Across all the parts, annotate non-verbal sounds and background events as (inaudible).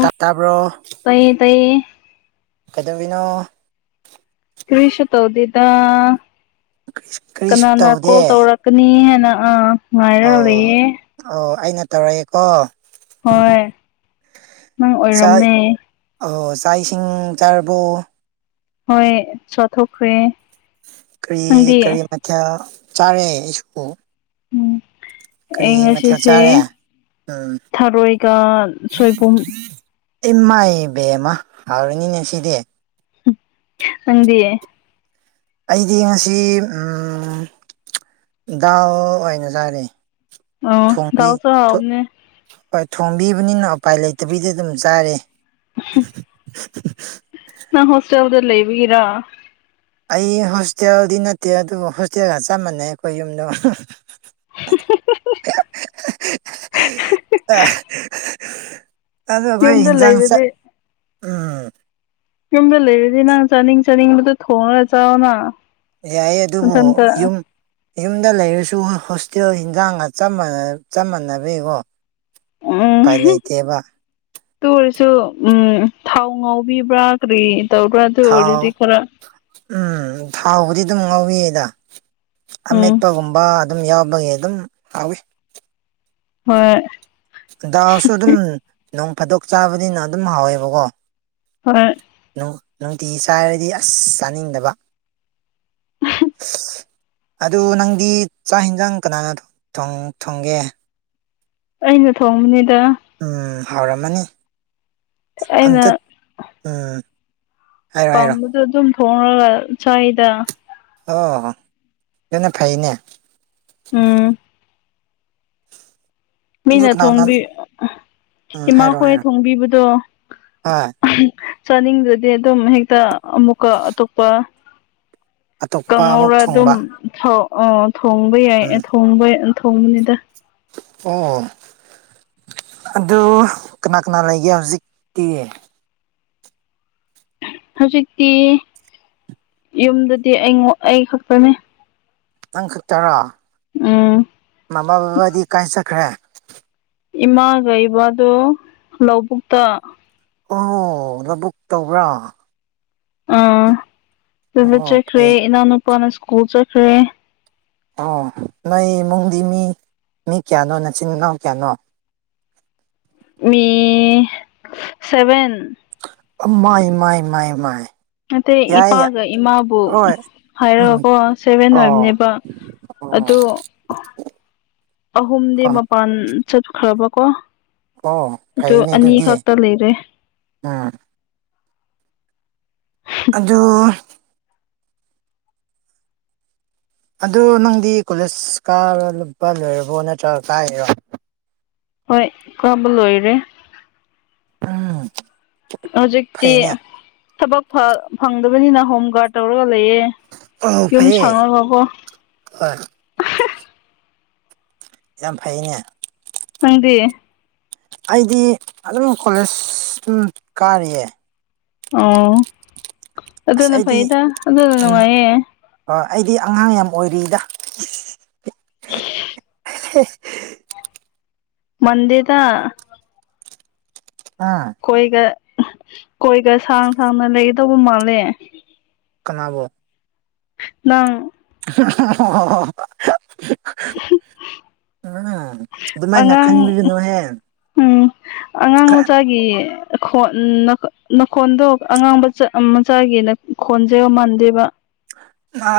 ꯇꯥ ꯇꯥꯕꯔꯣ ꯇꯥꯏꯌꯦ ꯇꯥꯏꯌꯦ ꯀꯩꯗꯧꯋꯤꯅꯣ ꯀ꯭ꯔꯤꯁꯨ ꯇꯧꯗꯦꯗ ꯀꯔꯤꯁꯨ ꯀꯅꯥꯅ ꯀꯣꯜ ꯇꯧꯗꯦ ꯇꯧꯔ ꯀꯅꯤꯌꯦꯅꯥ ꯑꯥ ꯑꯥ ꯑꯣ ꯑꯣ ꯑꯩꯅ ꯇꯧꯔꯛꯑꯦꯀꯣ ꯍꯣꯏ ꯅꯪ ꯆꯥꯛ ꯑꯣꯏꯔꯝꯃꯦ ꯑꯣ ꯆꯥꯛ ꯏꯁꯤꯡ ꯆꯥꯔꯕꯣ ꯍꯣꯏ ꯆꯥꯠꯊꯣꯛꯈ꯭ꯔꯦ ꯀꯔꯤ ꯀꯔꯤ ꯃꯊꯦꯜ ꯆꯥꯔꯦ ꯑꯩꯁꯨꯀꯣ ꯎꯝ ꯀꯔꯤ ꯑꯩ ꯃꯊꯦꯜ ꯉꯁꯤꯁꯦ ꯆꯥꯔꯦ ꯎꯝ ꯊꯔꯣꯏꯒ ꯁꯣꯏꯕꯨꯝ ꯏꯃꯥꯏ ꯏꯕꯦꯝꯃ ꯍꯥꯎꯔꯅꯤꯅꯦ ꯁꯤꯗꯤ ꯅꯪꯗꯤ ꯑꯩꯗꯤ ꯉꯁꯤ ꯎꯝ ꯗꯥꯜ ꯑꯣꯏꯅ ꯆꯔꯦ ꯑꯣ ꯊꯣꯡꯕꯤ ꯗꯥꯜꯁꯨ ꯊꯣꯛ ꯍꯥꯎꯕꯅꯦ ꯍꯣꯏ ꯊꯣꯡꯕꯤꯕꯅꯤꯅ ꯎꯄꯥꯏ ꯂꯩꯇꯕꯒꯤ ꯑꯗꯨꯝ ꯆꯥꯔꯦ ꯅꯪ ꯍꯣꯁꯇꯦꯜꯗ ꯂꯩꯕꯒꯤꯔꯣ ꯑꯩ ꯍꯣꯁꯇꯦꯜꯗꯤ ꯅꯠꯇꯦ ꯑꯗꯨꯕꯨ ꯍꯣꯁꯇꯦꯜꯒ ꯆꯞ ꯃꯥꯟꯅꯩ ꯑꯩꯈꯣꯏ ꯌꯨꯝꯗꯣ ꯑ (unintelligible) ꯑꯗ ꯑꯩꯈꯣꯏ ꯌꯨꯝꯗ ꯌꯦꯟꯖꯥꯡꯁꯦ ꯂꯩꯔꯗꯤ ꯎꯝ ꯌꯨꯝꯗ ꯂꯩꯔꯗꯤ ꯅꯪ ꯆꯥꯅꯤꯡ ꯆꯥꯅꯤꯡꯕꯗꯨꯣ ꯊꯣꯡꯔꯒ ꯆꯥꯎꯅ ꯌꯥꯏꯌꯦ ꯑꯗꯨꯕꯨ ꯃꯊꯟꯇ ꯌꯨꯝ ꯌꯨꯝꯗ ꯂꯩꯔꯁꯨ ꯍꯣꯁꯇꯦꯜ ꯍꯟꯖꯥꯡꯒ ꯆꯞ ꯃꯅꯥ ꯆꯞ ꯃꯥꯟꯅꯕꯩꯀꯣ ꯎꯝ ꯎꯄꯥꯏ ꯂꯩꯇꯦꯕ ꯑꯗꯨ ꯑꯣꯏꯔꯁꯨ ꯎꯝ ꯊꯥꯎ ꯉꯥꯎꯕꯤꯕ꯭ꯔꯥ ꯀꯔꯤ ꯇꯧꯕ꯭ꯔꯥ ꯊꯥꯎ ꯑꯣꯏꯔꯗꯤ ꯈꯔ ꯎꯝ ꯊꯥꯎꯕꯨꯗꯤ ꯑꯗꯨꯝ ꯉꯥꯎꯋꯦꯗ ꯎꯝ ꯑꯃꯦꯠꯄꯒꯨꯝꯕ ꯑꯗꯨꯝ ꯌꯥꯎꯕꯒꯤ ꯑꯗꯨꯝ ꯍꯥꯎꯋꯤ ꯍꯣꯏ ꯗꯜꯁꯨ ꯑꯗꯨꯝ ꯅꯣꯡ ꯐꯥꯗꯣꯛ ꯆꯥꯕꯅꯤꯅ ꯑꯗꯨꯝ ꯍꯥꯎꯋꯦꯕꯀꯣ ꯍꯣꯏ ꯅꯨꯡ ꯅꯨꯡꯇꯤꯒꯤ ꯆꯥꯔꯗꯤ ꯑꯁ ꯆꯥꯅꯤꯡꯗꯕ ꯁ (unintelligible) ꯑꯗꯨ ꯅꯪꯗꯤ ꯆꯥꯛ ꯌꯦꯟꯖꯥꯡ ꯀꯅꯥꯅ ꯊꯣꯡ ꯊꯣꯡꯒꯦ ꯑꯩꯅ ꯊꯣꯡꯕꯅꯤꯗ ꯎꯝ ꯍꯥꯎꯔꯝꯃꯅꯤ ꯑꯩꯅ ꯑꯝꯇ ꯎꯝ ꯍꯥꯏꯔꯣ ꯍꯥꯏꯔꯣ ꯄꯥꯝꯕꯗꯨ ꯑꯗꯨꯝ ꯊꯣꯡꯔꯒ ꯆꯥꯏꯗ ꯑꯣ ꯑꯗꯨꯅ ꯐꯩꯌꯦꯅꯦ ꯎꯝ ꯑꯗꯨ ꯃꯤꯅ ꯀꯅꯥ ꯀꯅꯥ ꯊꯣꯡꯕꯤ ꯎꯝ ꯍꯥꯏꯔꯣ ꯏꯃꯥꯈꯣꯏ ꯍꯥꯏꯔꯣ ꯊꯣꯡꯕꯤꯕꯗꯣ ꯍꯣꯏ ꯆꯥꯅꯤꯡꯗꯔꯗꯤ ꯑꯗꯨꯝ ꯍꯦꯛꯇ ꯑꯃꯨꯛꯀ ꯑꯇꯣꯞꯄ ꯑꯇꯣꯞꯄ ꯑꯃꯨꯛ ꯀꯥꯡꯍꯧꯔ ꯑꯗꯨꯝ ꯊꯣꯡꯕ ꯊꯥꯎ ꯑ ꯊꯣꯡꯕ ꯌꯥꯏ ꯎꯝ ꯊꯣꯡꯕ ꯊꯣꯡꯕꯅꯤꯗ ꯑꯣ ꯑꯗꯨ ꯀꯅꯥ ꯀꯅꯥ ꯂꯩꯒꯦ ꯍꯧꯖꯤꯛꯇꯤ ꯍꯧꯖꯤꯛꯇꯤ ꯌꯨꯝꯗꯗꯤ ꯑꯩ ꯑꯩ ꯈꯛꯇꯥꯅꯦ ꯅꯪ ꯈꯛꯇꯔꯣ ꯎꯝ ꯃꯃꯥ ꯕꯕꯥꯗꯤ ꯀꯥꯏ ꯆꯠꯈ꯭ꯔꯦ ꯏꯃꯥꯒ ꯏꯕꯗꯣ ꯂꯧꯕꯨꯛꯇ ꯑꯣ ꯂꯧꯕꯨꯛ ꯇꯧꯕ꯭ꯔꯥ ꯑꯥ ꯑꯗꯨꯗ ꯑꯣ ꯆꯠꯈ꯭ꯔꯦ ꯐꯩ ꯏꯅꯥꯎꯅꯨꯄꯥꯅ ꯁ꯭ꯀꯨꯜ ꯆꯠꯈ꯭ꯔꯦ ꯑꯣ ꯅꯣꯏ ꯏꯃꯨꯡꯗꯤ ꯃꯤ ꯃꯤ ꯀꯌꯥꯅꯣ ꯃꯆꯤꯟ ꯏꯅꯥꯎ ꯀꯌꯥꯅꯣ ꯃꯤ ꯁꯚꯦꯟ ꯃꯥꯏ ꯃꯥꯏ ꯃꯥꯏ ꯃꯥꯏ ꯅꯇꯩ ꯌꯥꯏ ꯌꯥꯏ ꯏꯄꯥꯒ ꯏꯃꯥꯕꯨ ꯍꯣꯏ ꯎꯝ ꯍꯥꯏꯔꯒꯀꯣ ꯁꯚꯦꯟ ꯑꯣ ꯑꯣꯏꯕꯅꯦꯕ ꯑꯣ ꯑꯗꯣ ꯑꯍꯨꯝꯗꯤ ꯑꯣ ꯃꯄꯥꯟ ꯆꯠꯈ꯭ꯔꯕꯀꯣ ꯑꯣ ꯑꯗꯨ ꯐꯩꯅꯦ ꯑꯅꯤ ꯑꯗꯨꯗꯤ ꯈꯛꯇ ꯂꯩꯔꯦ ꯎꯝ ꯑꯗꯨ ꯑꯗꯨ ꯅꯪꯗꯤ ꯀꯣꯂꯦꯖꯀ ꯂꯨꯞꯄ ꯂꯣꯏꯔꯕꯣ ꯅꯠꯇ꯭ꯔꯒ ꯀꯥꯏꯔꯣ ꯍꯣꯏ ꯀꯥꯕ ꯂꯣꯏꯔꯦ ꯎꯝ ꯍꯧꯖꯤꯛꯇꯤ ꯐꯩꯅꯦ ꯊꯕꯛ ꯐꯪꯗꯕꯅꯤꯅ ꯍꯣꯝ ꯒꯥꯔꯗ ꯇꯧꯔꯒ ꯂꯩꯌꯦ꯫ ꯑꯣ ꯌꯨꯝ ꯐꯩꯌꯦ ꯁꯪꯉꯒꯀꯣ ꯍꯣꯏ ꯌꯥꯝ ꯐꯩꯅꯦ ꯅꯪꯗꯤ ꯑꯩꯗꯤ ꯑꯗꯨꯝ ꯀꯣꯂꯦꯖ ꯑꯗꯨꯝ ꯀꯥꯔꯤꯌꯦ ꯑꯣ ꯑꯁ ꯑꯗꯨꯅ ꯐꯩꯗ ꯑꯗꯨꯅ ꯅꯨꯡꯉꯥꯏꯌꯦ ꯑꯥ ꯑꯩꯗꯤ ꯑꯉꯥꯡ ꯌꯥꯝ ꯑꯣꯏꯔꯤꯗ (unintelligible) (unintelligible) ꯃꯟꯗꯦꯗ ꯍꯥ ꯀꯣꯏꯒ ꯀꯣꯏꯒ ꯁꯥꯡ ꯁꯥꯡꯅ ꯂꯩꯒꯗꯧꯕ ꯃꯥꯜꯂꯦ ꯀꯅꯥꯕꯨ ꯅꯪ (unintelligible) ꯎꯝ ꯑꯗꯨꯃꯥꯏꯅ ꯑꯉꯥꯡ ꯈꯟꯕꯤꯒꯅꯨꯍꯦ ꯎꯝ ꯑꯉꯥꯡ ꯃꯆꯥꯒꯤ ꯅꯈꯣꯟ ꯅꯈꯣꯟꯗꯣ ꯑꯉꯥꯡꯕ ꯃꯆꯥꯒꯤꯅ ꯈꯣꯟꯖꯦꯜ ꯃꯥꯟꯗꯦꯕ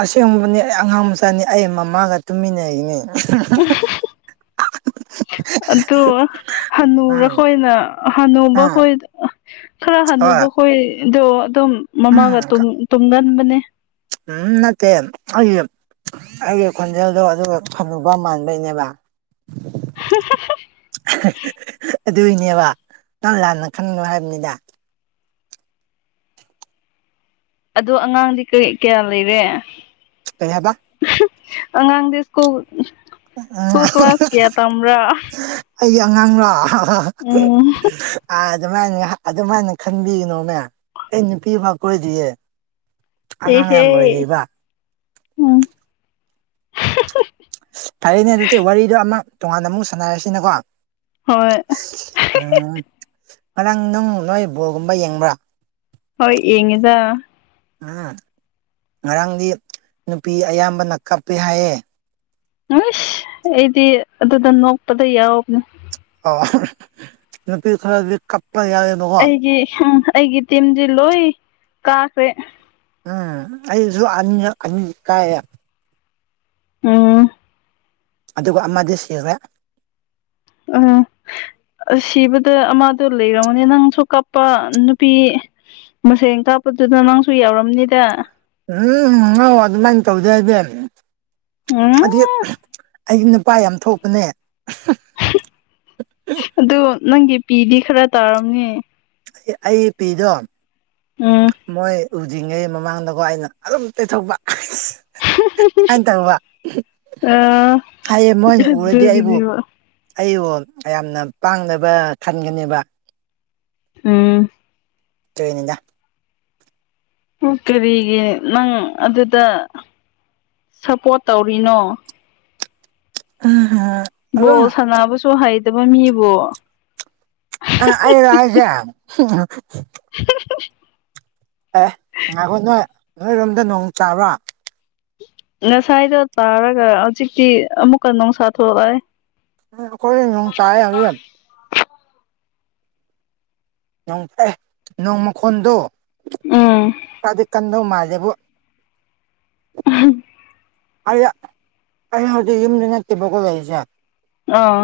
ꯑꯁꯦꯡꯕꯅꯤ ꯑꯩ ꯑꯉꯥꯡ ꯃꯆꯥꯅꯤ ꯑꯩ ꯃꯃꯥꯒ ꯇꯨꯃꯤꯟꯅꯔꯤꯅꯦ (unintelligible) ꯑꯗꯨ ꯍꯅꯨꯔ ꯎꯝ ꯍꯣꯏꯅ ꯍꯟꯅꯨꯕ ꯎꯝ ꯍꯣꯏ ꯈꯔ ꯍꯣꯏ ꯍꯅꯨꯕꯈꯣꯏꯗꯣ ꯑꯗꯨꯝ ꯃꯃꯥꯒ ꯎꯝ ꯇꯨꯝ ꯇꯨꯝꯒꯟꯕꯅꯦ ꯎꯝ ꯅꯠꯇꯦ ꯑꯩꯒꯤ ꯈꯣꯟꯖꯦꯜꯗꯣ ꯑꯗꯨꯒ ꯍꯥꯅꯨꯕ ꯃꯥꯟꯕꯩꯅꯦꯕ (unintelligible) ꯑꯗꯨꯏꯅꯦꯕ ꯅꯪ ꯂꯥꯟꯅ ꯈꯟꯅꯣ ꯍꯥꯏꯕꯅꯤꯗ ꯑꯗꯣ ꯑꯉꯥꯡꯗꯤ ꯀꯔꯤ ꯀꯌꯥ ꯂꯩꯔꯦ ꯀꯩ ꯍꯥꯏꯕ ꯑꯉꯥꯡꯗꯤ ꯁ꯭ꯀꯨꯜ ꯎꯝ ꯁ꯭ꯀꯨꯜ ꯀ꯭ꯂꯥꯁ ꯀꯌꯥ ꯇꯝꯕ꯭ꯔ ꯑꯩꯒꯤ ꯑꯉꯥꯡꯔꯣ ꯑꯥ ꯎꯝ ꯑꯗꯨꯃꯥꯏꯅ ꯑꯗꯨꯃꯥꯏꯅ ꯈꯟꯕꯤꯒꯅꯣꯃꯦ ꯑꯩ ꯅꯨꯄꯤ ꯐꯥꯎ ꯀꯣꯏꯗꯔꯤꯌꯦ ꯏꯍꯦ ꯎꯝ ꯐꯔꯦꯅꯦ ꯑꯗꯨꯗꯤ ꯋꯥꯔꯤꯗꯣ ꯑꯃ ꯇꯣꯉꯥꯟꯅ ꯑꯃꯨꯛ ꯁꯥꯟꯅꯔꯁꯤꯅꯀꯣ ꯍꯣꯏ ꯎꯝ ꯉꯔꯥꯡ ꯅꯪ ꯅꯣꯏ ꯕꯣꯜꯒꯨꯝꯕ ꯌꯦꯡꯕ꯭ꯔꯥ ꯍꯣꯏ ꯌꯦꯡꯉꯤꯗ ꯎꯝ ꯉꯔꯥꯡꯗꯤ ꯅꯨꯄꯤ ꯑꯌꯥꯝꯕꯅ ꯀꯞꯄꯦ ꯍꯥꯏꯌꯦ ꯑꯁ ꯑꯩꯗꯤ ꯑꯗꯨꯗ ꯅꯣꯛꯄꯗ ꯌꯥꯎꯕꯅꯤ ꯑꯣ ꯅꯨꯄꯤ ꯈꯔꯗꯤ ꯀꯞꯄꯥ ꯌꯥꯎꯋꯦ ꯑꯩꯒꯤ ꯑꯩꯒꯤ ꯇꯤꯝꯗꯤ ꯂꯣꯏ ꯀꯥꯈ꯭ꯔꯦ ꯎꯝ ꯑꯩꯁꯨ ꯑꯅꯤ ꯑꯅꯤ ꯀꯥꯏꯌꯦ ꯎꯝ ꯑꯗꯨꯒ ꯑꯃꯗꯤ ꯁꯤꯔꯦ (unintelligible) ꯁꯤꯕꯗ ꯑꯃꯗꯣ ꯂꯩꯔꯝꯃꯗꯤ ꯅꯪꯁꯨ ꯀꯥꯞꯄ ꯅꯨꯄꯤ ꯃꯁꯦꯟ ꯀꯥꯞꯄꯗꯨꯗ ꯅꯪꯁꯨ ꯌꯥꯎꯔꯝꯅꯤꯗ ꯎꯝ ꯉꯧ ꯑꯗꯨꯃꯥꯏꯅ ꯇꯧꯗꯦ ꯑꯩꯗꯤ ꯎꯝ ꯑꯗꯤ ꯑꯩꯗꯤ ꯅꯨꯄꯥ ꯌꯥꯝ ꯊꯣꯛꯄꯅꯦ ꯑꯗꯨ ꯅꯪꯒꯤ ꯄꯤꯗꯤ ꯈꯔ ꯇꯥꯔꯝꯅꯤ ꯑꯩꯒꯤ ꯄꯤꯗꯣ ꯎꯝ ꯃꯣꯏ ꯎꯗ꯭ꯔꯤꯉꯩ ꯃꯃꯥꯡꯗꯀꯣ ꯑꯩꯅ ꯑꯗꯨꯝ ꯇꯩꯊꯣꯛꯄ ꯑꯅ ꯇꯧꯕ ꯑ ꯍꯥꯏꯌꯦ ꯃꯣꯏꯅ ꯎꯔꯗꯤ ꯑꯩꯕꯨ ꯑꯗꯨꯒꯤꯅꯦꯕ ꯑꯩꯕꯨ ꯌꯥꯝꯅ ꯄꯥꯡꯗꯕ ꯈꯟꯒꯅꯦꯕ ꯎꯝ ꯗꯨꯏꯅꯤꯗ ꯀꯔꯤꯒꯤ ꯅꯪ ꯑꯗꯨꯗ ꯁꯞꯄꯣꯔꯠ ꯇꯧꯔꯤꯅꯣ ꯎꯝ ꯍꯝ ꯕꯣꯜ ꯁꯥꯟꯅꯕꯁꯨ ꯍꯩꯇꯕ ꯃꯤꯕꯨ ꯑ ꯑꯩꯔꯣ ꯍꯥꯏꯁꯦ (inaudible) ꯑꯦ ꯉꯥꯏꯈꯣ ꯅꯣꯏ ꯅꯣꯏꯔꯣꯝꯗ ꯅꯣꯡ ꯇꯕ꯭ꯔꯥ ꯉꯁꯥꯏꯗꯣ ꯇꯥꯔꯒ ꯍꯧꯖꯤꯛꯇꯤ ꯑꯃꯨꯛꯀ ꯅꯨꯡꯁꯥ ꯊꯣꯛꯂꯛꯑꯦ ꯑꯩꯈꯣꯏ ꯅꯣꯡ ꯇꯥꯏꯌꯦ ꯍꯧꯖꯤꯛ ꯅꯣꯡ ꯅꯣꯡ ꯃꯈꯣꯟꯗꯨ ꯎꯝ ꯈꯔꯗꯤ ꯀꯟꯕ ꯃꯥꯜꯂꯦꯕꯨ (inaudible) ꯑꯩ ꯑꯩ ꯍꯧꯖꯤꯛ ꯌꯨꯝꯗ ꯅꯠꯇꯦꯕꯀꯣ ꯂꯩꯁꯦ ꯑꯥ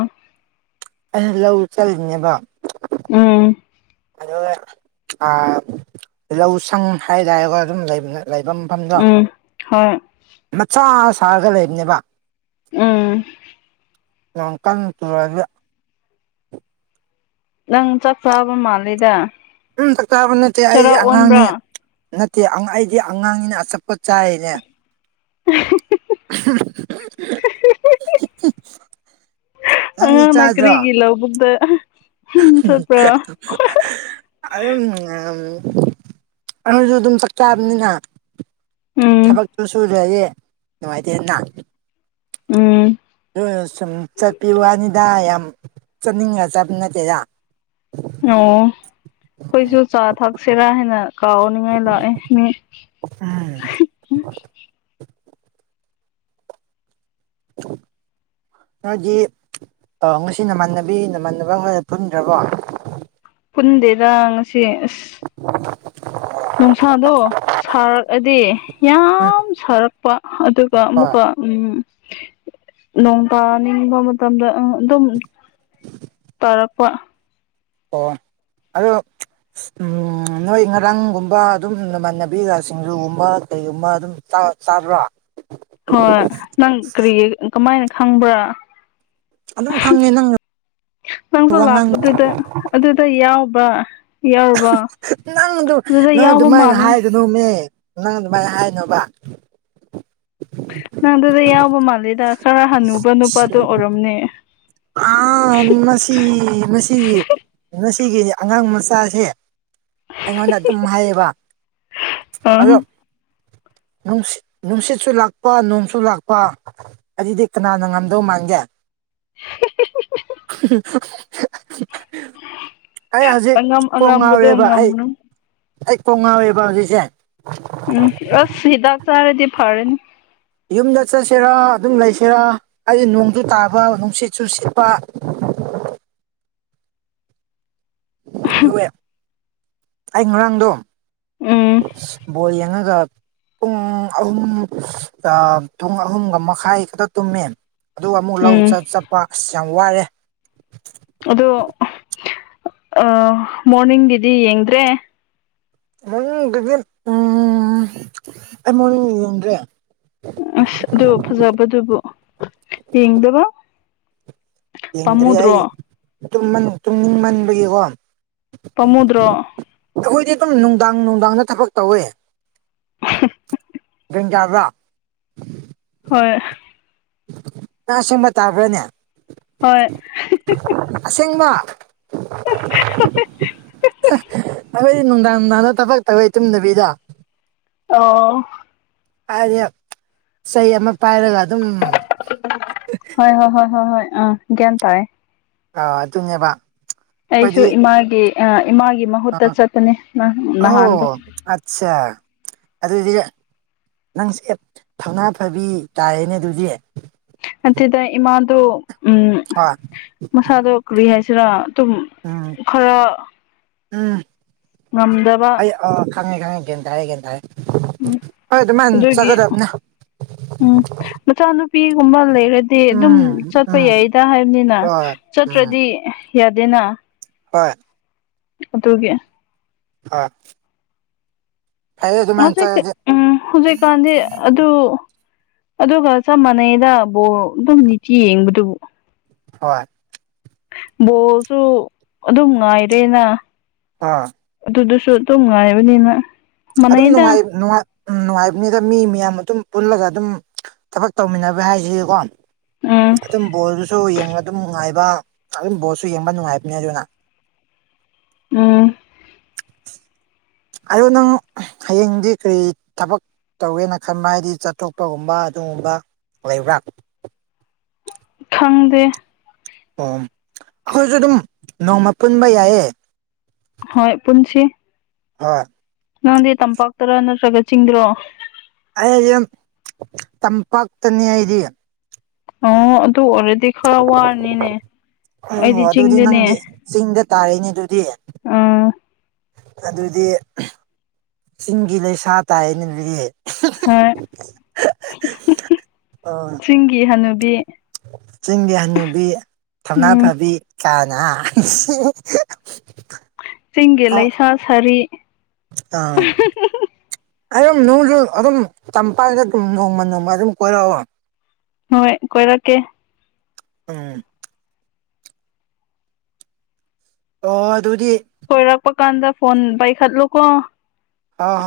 ꯑꯩ ꯂꯧ ꯆꯠꯂꯤꯅꯦꯕ ꯎꯝ ꯑꯗꯨꯒ ꯑ ꯂꯧꯁꯪ ꯍꯥꯏꯇꯥꯔꯦꯀꯣ ꯑꯗꯨꯝ ꯂꯩꯕꯅꯦ ꯂꯩꯕꯝ ꯈꯪꯕ꯭ꯔꯥ ꯎꯝ ꯍꯣꯏ ꯃꯆꯥ ꯁꯥꯔꯒ ꯂꯩꯕꯅꯦꯕ ꯎꯝ ꯅꯣꯡ ꯀꯟꯅ ꯆꯨꯔꯛꯑꯗꯤ ꯅꯪ ꯆꯥꯛ ꯆꯥꯕ ꯃꯥꯜꯂꯤꯗ ꯎꯝ ꯆꯥꯛ ꯆꯥꯕ ꯅꯠꯇꯦ ꯑꯩ ꯆꯔꯥ ꯑꯉꯥꯡꯅꯤ ꯑꯣꯟꯕ꯭ꯔꯥ ꯅꯠꯇꯦ ꯑꯩꯗꯤ ꯑꯉꯥꯡꯅꯤꯅ ꯑꯆꯥꯄꯣꯠ ꯆꯥꯏꯅꯦ (unintelligible) ꯑꯩꯅ ꯆꯥꯗ꯭ꯔꯣ ꯕꯦꯀꯔꯤꯒꯤ ꯂꯧꯕꯨꯛꯇ ꯆꯠꯄ꯭ꯔꯥ (unintelligible) ꯑꯗꯨꯝ ꯅꯨꯉꯥꯢꯑꯝꯅꯤ ꯑꯩꯈꯣꯢꯖꯨ ꯑꯗꯨꯝ ꯆꯥꯛ ꯆꯥꯕꯅꯤꯅ ꯎꯝ ꯊꯕꯛꯇꯨ ꯁꯨꯗ꯭ꯔꯗꯤ ꯅꯨꯡꯉꯥꯢꯇꯦꯅ ꯎꯝ ꯑꯗꯨꯑꯣꯢꯔ ꯁꯨꯝ ꯆꯠꯄꯤ ꯋꯥꯅꯤꯗ ꯌꯥꯝ ꯆꯠꯅꯤꯡꯉ ꯆꯠꯄ ꯅꯠꯇꯦꯗ ꯑꯣ ꯈꯣꯢꯖꯨ ꯆꯥ ꯊꯛꯁꯤꯔꯥ ꯍꯥꯢꯅ ꯀꯧꯅꯤꯉꯥꯢ ꯂꯥꯛꯑꯦ ꯃꯤ ꯎꯝ (unintelligible) ꯅꯣꯢꯗꯤ ꯑ ꯉꯁꯤ ꯅꯃꯥꯟꯅꯕꯤ ꯅꯃꯥꯟꯅꯕ ꯍꯣꯒ ꯄꯨꯟꯗ꯭ꯔꯕꯣ ꯄꯨꯟꯗꯦꯗ ꯉꯁꯤ ꯑꯁ (unintelligible) ꯅꯣꯡꯁꯥꯗꯣ ꯁꯥꯔꯛꯑꯗꯤ ꯌꯥꯝ ꯁꯥꯔꯛꯄ ꯑꯗꯨꯒ ꯍꯣꯏ ꯑꯃꯨꯛꯀ ꯎꯝ ꯅꯣꯡꯕꯥꯟ ꯅꯤꯡꯕ ꯃꯇꯝꯗ ꯑ ꯑꯗꯨꯝ ꯇꯔꯛꯄ ꯑꯣ ꯑꯗꯨ ꯎꯝ ꯅꯣꯢ ꯉꯔꯥꯡꯒꯨꯝꯕ ꯑꯗꯨꯝ ꯅꯃꯥꯟꯅꯕꯤꯒ ꯁꯤꯡꯖꯨꯒꯨꯝꯕ ꯀꯔꯤꯒꯨꯝꯕ ꯑꯗꯨꯝ ꯆꯥꯔ ꯆꯕ꯭ꯔꯣ ꯍꯣꯢ ꯅꯪ ꯀꯔꯤꯒꯤ ꯀꯃꯥꯢꯅ ꯈꯪꯕ꯭ꯔꯥ ꯑꯗꯨꯝ ꯈꯪꯉꯦ ꯅꯪ ꯅꯪꯁꯨ ꯋꯥꯉꯥꯡ ꯂꯥꯛꯄꯗꯨꯗ ꯑꯗꯨꯗ ꯌꯥꯎꯕ ꯌꯥꯎꯕ ꯅꯪꯗꯨ ꯅꯪ ꯑꯗꯨꯃꯥꯢꯅ ꯃꯥꯜꯂꯦ ꯍꯥꯡꯒꯅꯣꯃꯦ ꯅꯪ ꯑꯗꯨꯃꯥꯢ ꯍꯥꯢꯅꯣꯕ ꯅꯪꯗꯨꯗ ꯌꯥꯎꯕ ꯃꯥꯜꯂꯤꯗ ꯈꯔ ꯍꯟꯅꯨꯕ ꯅꯨꯄꯥꯗꯣ ꯑꯣꯢꯔꯝꯅꯦ ꯑ ꯃꯁꯤ ꯃꯁꯤꯒꯤ ꯃꯁꯤꯒꯤ ꯑꯉꯥꯡ ꯃꯆꯥꯖꯦ ꯑꯩꯉꯣꯟꯗ ꯑꯗꯨꯝ ꯍꯥꯢꯌꯦꯕ ꯑꯝ ꯑꯗꯣ ꯅꯨꯡꯁꯤꯠ ꯅꯨꯡꯁꯤꯠꯁꯨ ꯂꯥꯛꯄ ꯅꯣꯡꯁꯨ ꯂꯥꯛꯄ ꯑꯗꯨꯗꯤ ꯀꯅꯥꯅ ꯉꯝꯗꯧ ꯃꯥꯟꯒꯦ (unintelligible) (unintelligible) ꯑꯩ ꯍꯧꯖꯤꯛ ꯑꯉꯝ ꯀꯣꯛ ꯑꯉꯝꯕꯗꯣ ꯉꯥꯎꯔꯦꯕ ꯑꯩ ꯉꯝꯃꯨꯅꯨ ꯑꯩ ꯀꯣꯛ ꯉꯥꯎꯋꯦꯕ ꯍꯧꯖꯤꯛꯁꯦ ꯎꯝ ꯑ ꯍꯤꯗꯥꯛ ꯆꯥꯔꯗꯤ ꯐꯔꯅꯤ ꯌꯨꯝꯗ ꯆꯠꯁꯤꯔꯥ ꯑꯗꯨꯝ ꯂꯩꯁꯤꯔꯥ ꯑꯩ ꯅꯣꯡꯖꯨ ꯇꯥꯕ ꯅꯨꯡꯁꯤꯠꯁꯨ ꯁꯤꯠꯄ ꯇꯨꯌꯦ ꯑꯩ ꯉꯔꯥꯡꯗꯣ ꯎꯝ ꯑꯁ ꯕꯣꯜ ꯌꯦꯡꯉꯒ ꯄꯨꯡ ꯑꯍꯨꯝ ꯑ ꯄꯨꯡ ꯑꯍꯨꯝꯒ ꯃꯈꯥꯢ ꯈꯛꯇ ꯇꯨꯝꯃꯦ ꯑꯗꯨꯒ ꯑꯃꯨꯛ ꯂꯧ ꯎꯝ ꯆꯠ ꯆꯠꯄ ꯑꯁ ꯌꯥꯝ ꯋꯥꯔꯦ ꯑꯗꯣ ꯑ ꯃꯣꯔꯅꯤꯡꯒꯤꯗꯤ ꯌꯦꯡꯗ꯭ꯔꯦ ꯃꯣꯔꯅꯤꯡꯒꯤꯗꯤ ꯎꯝ ꯑꯩ ꯃꯣꯔꯅꯤꯡꯒꯤ ꯌꯦꯡꯗ꯭ꯔꯦ ꯑꯁ ꯑꯗꯨ ꯐꯖꯕꯗꯨꯕꯨ ꯌꯦꯡꯗꯕ ꯌꯦꯡꯗ꯭ꯔꯦ ꯑꯩ ꯄꯥꯝꯃꯨꯗ꯭ꯔꯣ ꯇꯨꯝꯃꯟ ꯇꯨꯡꯅꯤꯡꯃꯟꯕꯒꯤꯀꯣ ꯄꯝꯃꯨꯗ꯭ꯔꯣ ꯑꯩꯈꯣꯢꯗꯤ ꯑꯗꯨꯝ ꯅꯨꯡꯗꯥꯡ ꯅꯨꯡꯗꯥꯡꯗ ꯊꯕꯛ ꯇꯧꯋꯦ (unintelligible) (unintelligible) ꯍꯣꯏ ꯅꯪ ꯑꯁꯦꯡꯕ ꯇꯥꯕ ꯔꯅꯦ ꯍꯣꯏ ꯑꯁꯦꯡꯕꯥ ꯑꯣꯏ ꯅꯨꯡꯗꯥꯡ ꯅꯨꯡꯗꯥꯡꯗ ꯊꯕꯛ ꯇꯧꯋꯦ ꯇꯨꯝꯗꯕꯤꯗ ꯑꯣ ꯍꯥꯏꯔꯗꯤ ꯆꯩ ꯑꯃ ꯄꯥꯏꯔꯒ ꯑꯗꯨꯝ ꯍꯣꯏ ꯍꯣꯏ ꯍꯣꯏ ꯍꯣꯏ ꯍꯣꯏ ꯎ ꯒ꯭ꯌꯥꯟ ꯇꯥꯏ ꯑꯗꯨꯅꯦꯕ ꯑꯩꯁꯨ ꯑꯩꯈꯣꯏꯗꯤ ꯏꯃꯥꯒꯤ ꯏꯃꯥꯒꯤ ꯃꯍꯨꯠꯇ ꯆꯠꯄꯅꯦ ꯅꯍꯥꯟꯗꯣ ꯑꯁꯆꯥ ꯑꯗꯨꯗꯤ ꯅꯪꯁꯦ ꯊꯧꯅꯥ ꯐꯕꯤ ꯇꯥꯏꯌꯦꯅꯦ ꯑꯗꯨꯗꯤ ꯑꯗꯨꯗ ꯏꯃꯥꯗꯨ ꯎꯝ ꯑꯥꯏ ꯃꯁꯥꯗꯣ ꯀꯔꯤ ꯍꯥꯏꯁꯤꯔꯥ ꯑꯗꯨꯝ ꯎꯝ ꯈꯔ ꯎꯝ ꯎꯝ ꯑꯩ ꯑ ꯈꯪꯉꯦ ꯈꯪꯉꯦ ꯒꯦꯟ ꯇꯥꯔꯦ ꯒꯦꯟ ꯇꯥꯔꯦ ꯎꯝ ꯍꯣꯏ ꯑꯗꯨꯃꯥꯏꯅ ꯑꯗꯨꯒꯤ ꯆꯠꯀꯗꯝꯅꯦ ꯎꯝ ꯃꯆꯥꯅꯨꯄꯤꯒꯨꯝꯕ ꯂꯩꯔꯗꯤ ꯑꯗꯨꯝ ꯎꯝ ꯆꯠꯄ ꯎꯝ ꯌꯥꯏꯗ ꯍꯥꯏꯕꯅꯤꯅ ꯍꯣꯏ ꯎꯝ ꯆꯠꯇ꯭ꯔꯗꯤ ꯌꯥꯗꯦꯅ ꯍꯣꯏ ꯑꯗꯨꯒꯤ ꯑꯥ ꯍꯧꯖꯤꯛꯇꯤ ꯆꯠꯂꯗꯤ ꯎꯝ ꯍꯧꯖꯤꯛꯀꯥꯟꯗꯤ (unintelligible) ꯑꯗꯨ ꯑꯗꯨꯒ ꯆꯞ ꯃꯥꯟꯅꯩꯗ ꯕꯣ ꯑꯗꯨꯝ ꯅꯤꯇꯤ ꯌꯦꯡꯕꯗꯨꯕꯨ ꯍꯣꯏ ꯕꯣꯜꯁꯨ ꯑꯗꯨꯝ ꯉꯥꯏꯔꯦꯅ ꯑꯥ ꯑꯗꯨꯗꯨꯁꯨ ꯑꯗꯨꯝ ꯉꯥꯏꯕꯅꯤꯅ ꯑꯗꯨꯝ ꯃꯥꯟꯅꯩꯗ ꯅꯨꯡꯉꯥꯏ ꯅꯨꯡꯉꯥꯏ ꯎꯝ ꯅꯨꯡꯉꯥꯏꯕꯅꯤꯗ ꯃꯤ ꯃꯌꯥꯝ ꯑꯗꯨꯝ ꯄꯨꯜꯂꯒ ꯑꯗꯨꯝ ꯊꯕꯛ ꯇꯧꯃꯤꯟꯅꯕ ꯍꯥꯏꯖꯤꯗꯤꯀꯣ ꯎꯝ ꯑꯗꯨꯝ ꯕꯣꯜꯗꯨꯁꯨ ꯌꯦꯡꯕ ꯑꯗꯨꯝ ꯅꯨꯡꯉꯥꯏꯕ ꯑꯗꯨꯝ ꯕꯣꯜꯁꯨ ꯌꯦꯡꯕ ꯅꯨꯡꯉꯥꯏꯕꯅꯦ ꯑꯗꯨꯅ ꯎꯝ ꯑꯗꯣ ꯅꯪ ꯍꯌꯦꯡꯗꯤ ꯀꯔꯤ ꯊꯕꯛ ꯇꯧꯋꯦꯅ ꯈꯟꯕ ꯍꯥꯏꯗꯤ ꯆꯠꯊꯣꯛꯄꯒꯨꯝꯕ ꯑꯗꯨꯒꯨꯝꯕ ꯂꯩꯕ꯭ꯔꯥ ꯈꯪꯗꯦ ꯑꯣ ꯑꯩꯈꯣꯏꯁꯨ ꯑꯗꯨꯝ ꯅꯣꯡꯃ ꯄꯨꯟꯕ ꯌꯥꯏꯌꯦ ꯍꯣꯏ ꯄꯨꯟꯁꯤ ꯍꯣꯏ ꯅꯪꯗꯤ ꯇꯝꯄꯥꯛꯇꯔ ꯅꯠꯇ꯭ꯔꯒ ꯆꯤꯡꯗ꯭ꯔꯣ ꯑꯩꯗꯤ ꯇꯝꯄꯥꯛꯇꯅꯤ ꯑꯩꯗꯤ ꯑꯣ ꯑꯗꯨ ꯑꯣꯏꯔꯗꯤ ꯈꯔ ꯋꯥꯔꯅꯤꯅꯦ ꯑꯩꯗꯤ ꯑꯣ ꯑꯗꯨꯗꯤ ꯆꯤꯡꯗꯅꯦ ꯅꯪꯗꯤ ꯆꯤꯡꯗ ꯇꯥꯔꯦꯅꯦ ꯑꯗꯨꯗꯤ ꯑꯨꯝ ꯑꯗꯨꯗꯤ ꯑꯍ ꯆꯤꯡꯒꯤ ꯂꯩꯁꯥ ꯇꯥꯏꯌꯦꯅꯦ ꯑꯗꯨꯗꯤ ꯍꯣꯏ ꯍ ꯍ ꯍ ꯑꯣ ꯆꯤꯡꯒꯤ ꯍꯅꯨꯕꯤ ꯆꯤꯡꯒꯤ ꯍꯅꯨꯕꯤ ꯊꯧꯅꯥ ꯎꯝ ꯐꯕꯤ ꯀꯥꯏꯅꯥ ꯍꯥ UNINTELLIGIBLE ꯆꯤꯡꯒꯤ ꯂꯩꯁꯥ ꯁꯥꯔꯤ ꯑꯪ ꯑꯗꯨꯝ ꯅꯣꯏꯁꯨ ꯑꯗꯨꯝ ꯇꯝꯄꯥꯛꯇ ꯗꯨꯝ ꯅꯣꯡꯃ ꯅꯣꯡꯃ ꯑꯗꯨꯝ ꯀꯣꯏꯔꯛꯑꯣ ꯍꯣꯏ ꯀꯣꯏꯔꯛꯀꯦ ꯎꯝ ꯑꯣ ꯑꯗꯨꯗꯤ ꯀꯣꯏꯔꯛꯄ ꯀꯥꯟꯗ ꯐꯣꯟ ꯄꯥꯏꯈꯠꯂꯨꯀꯣ ꯑꯧ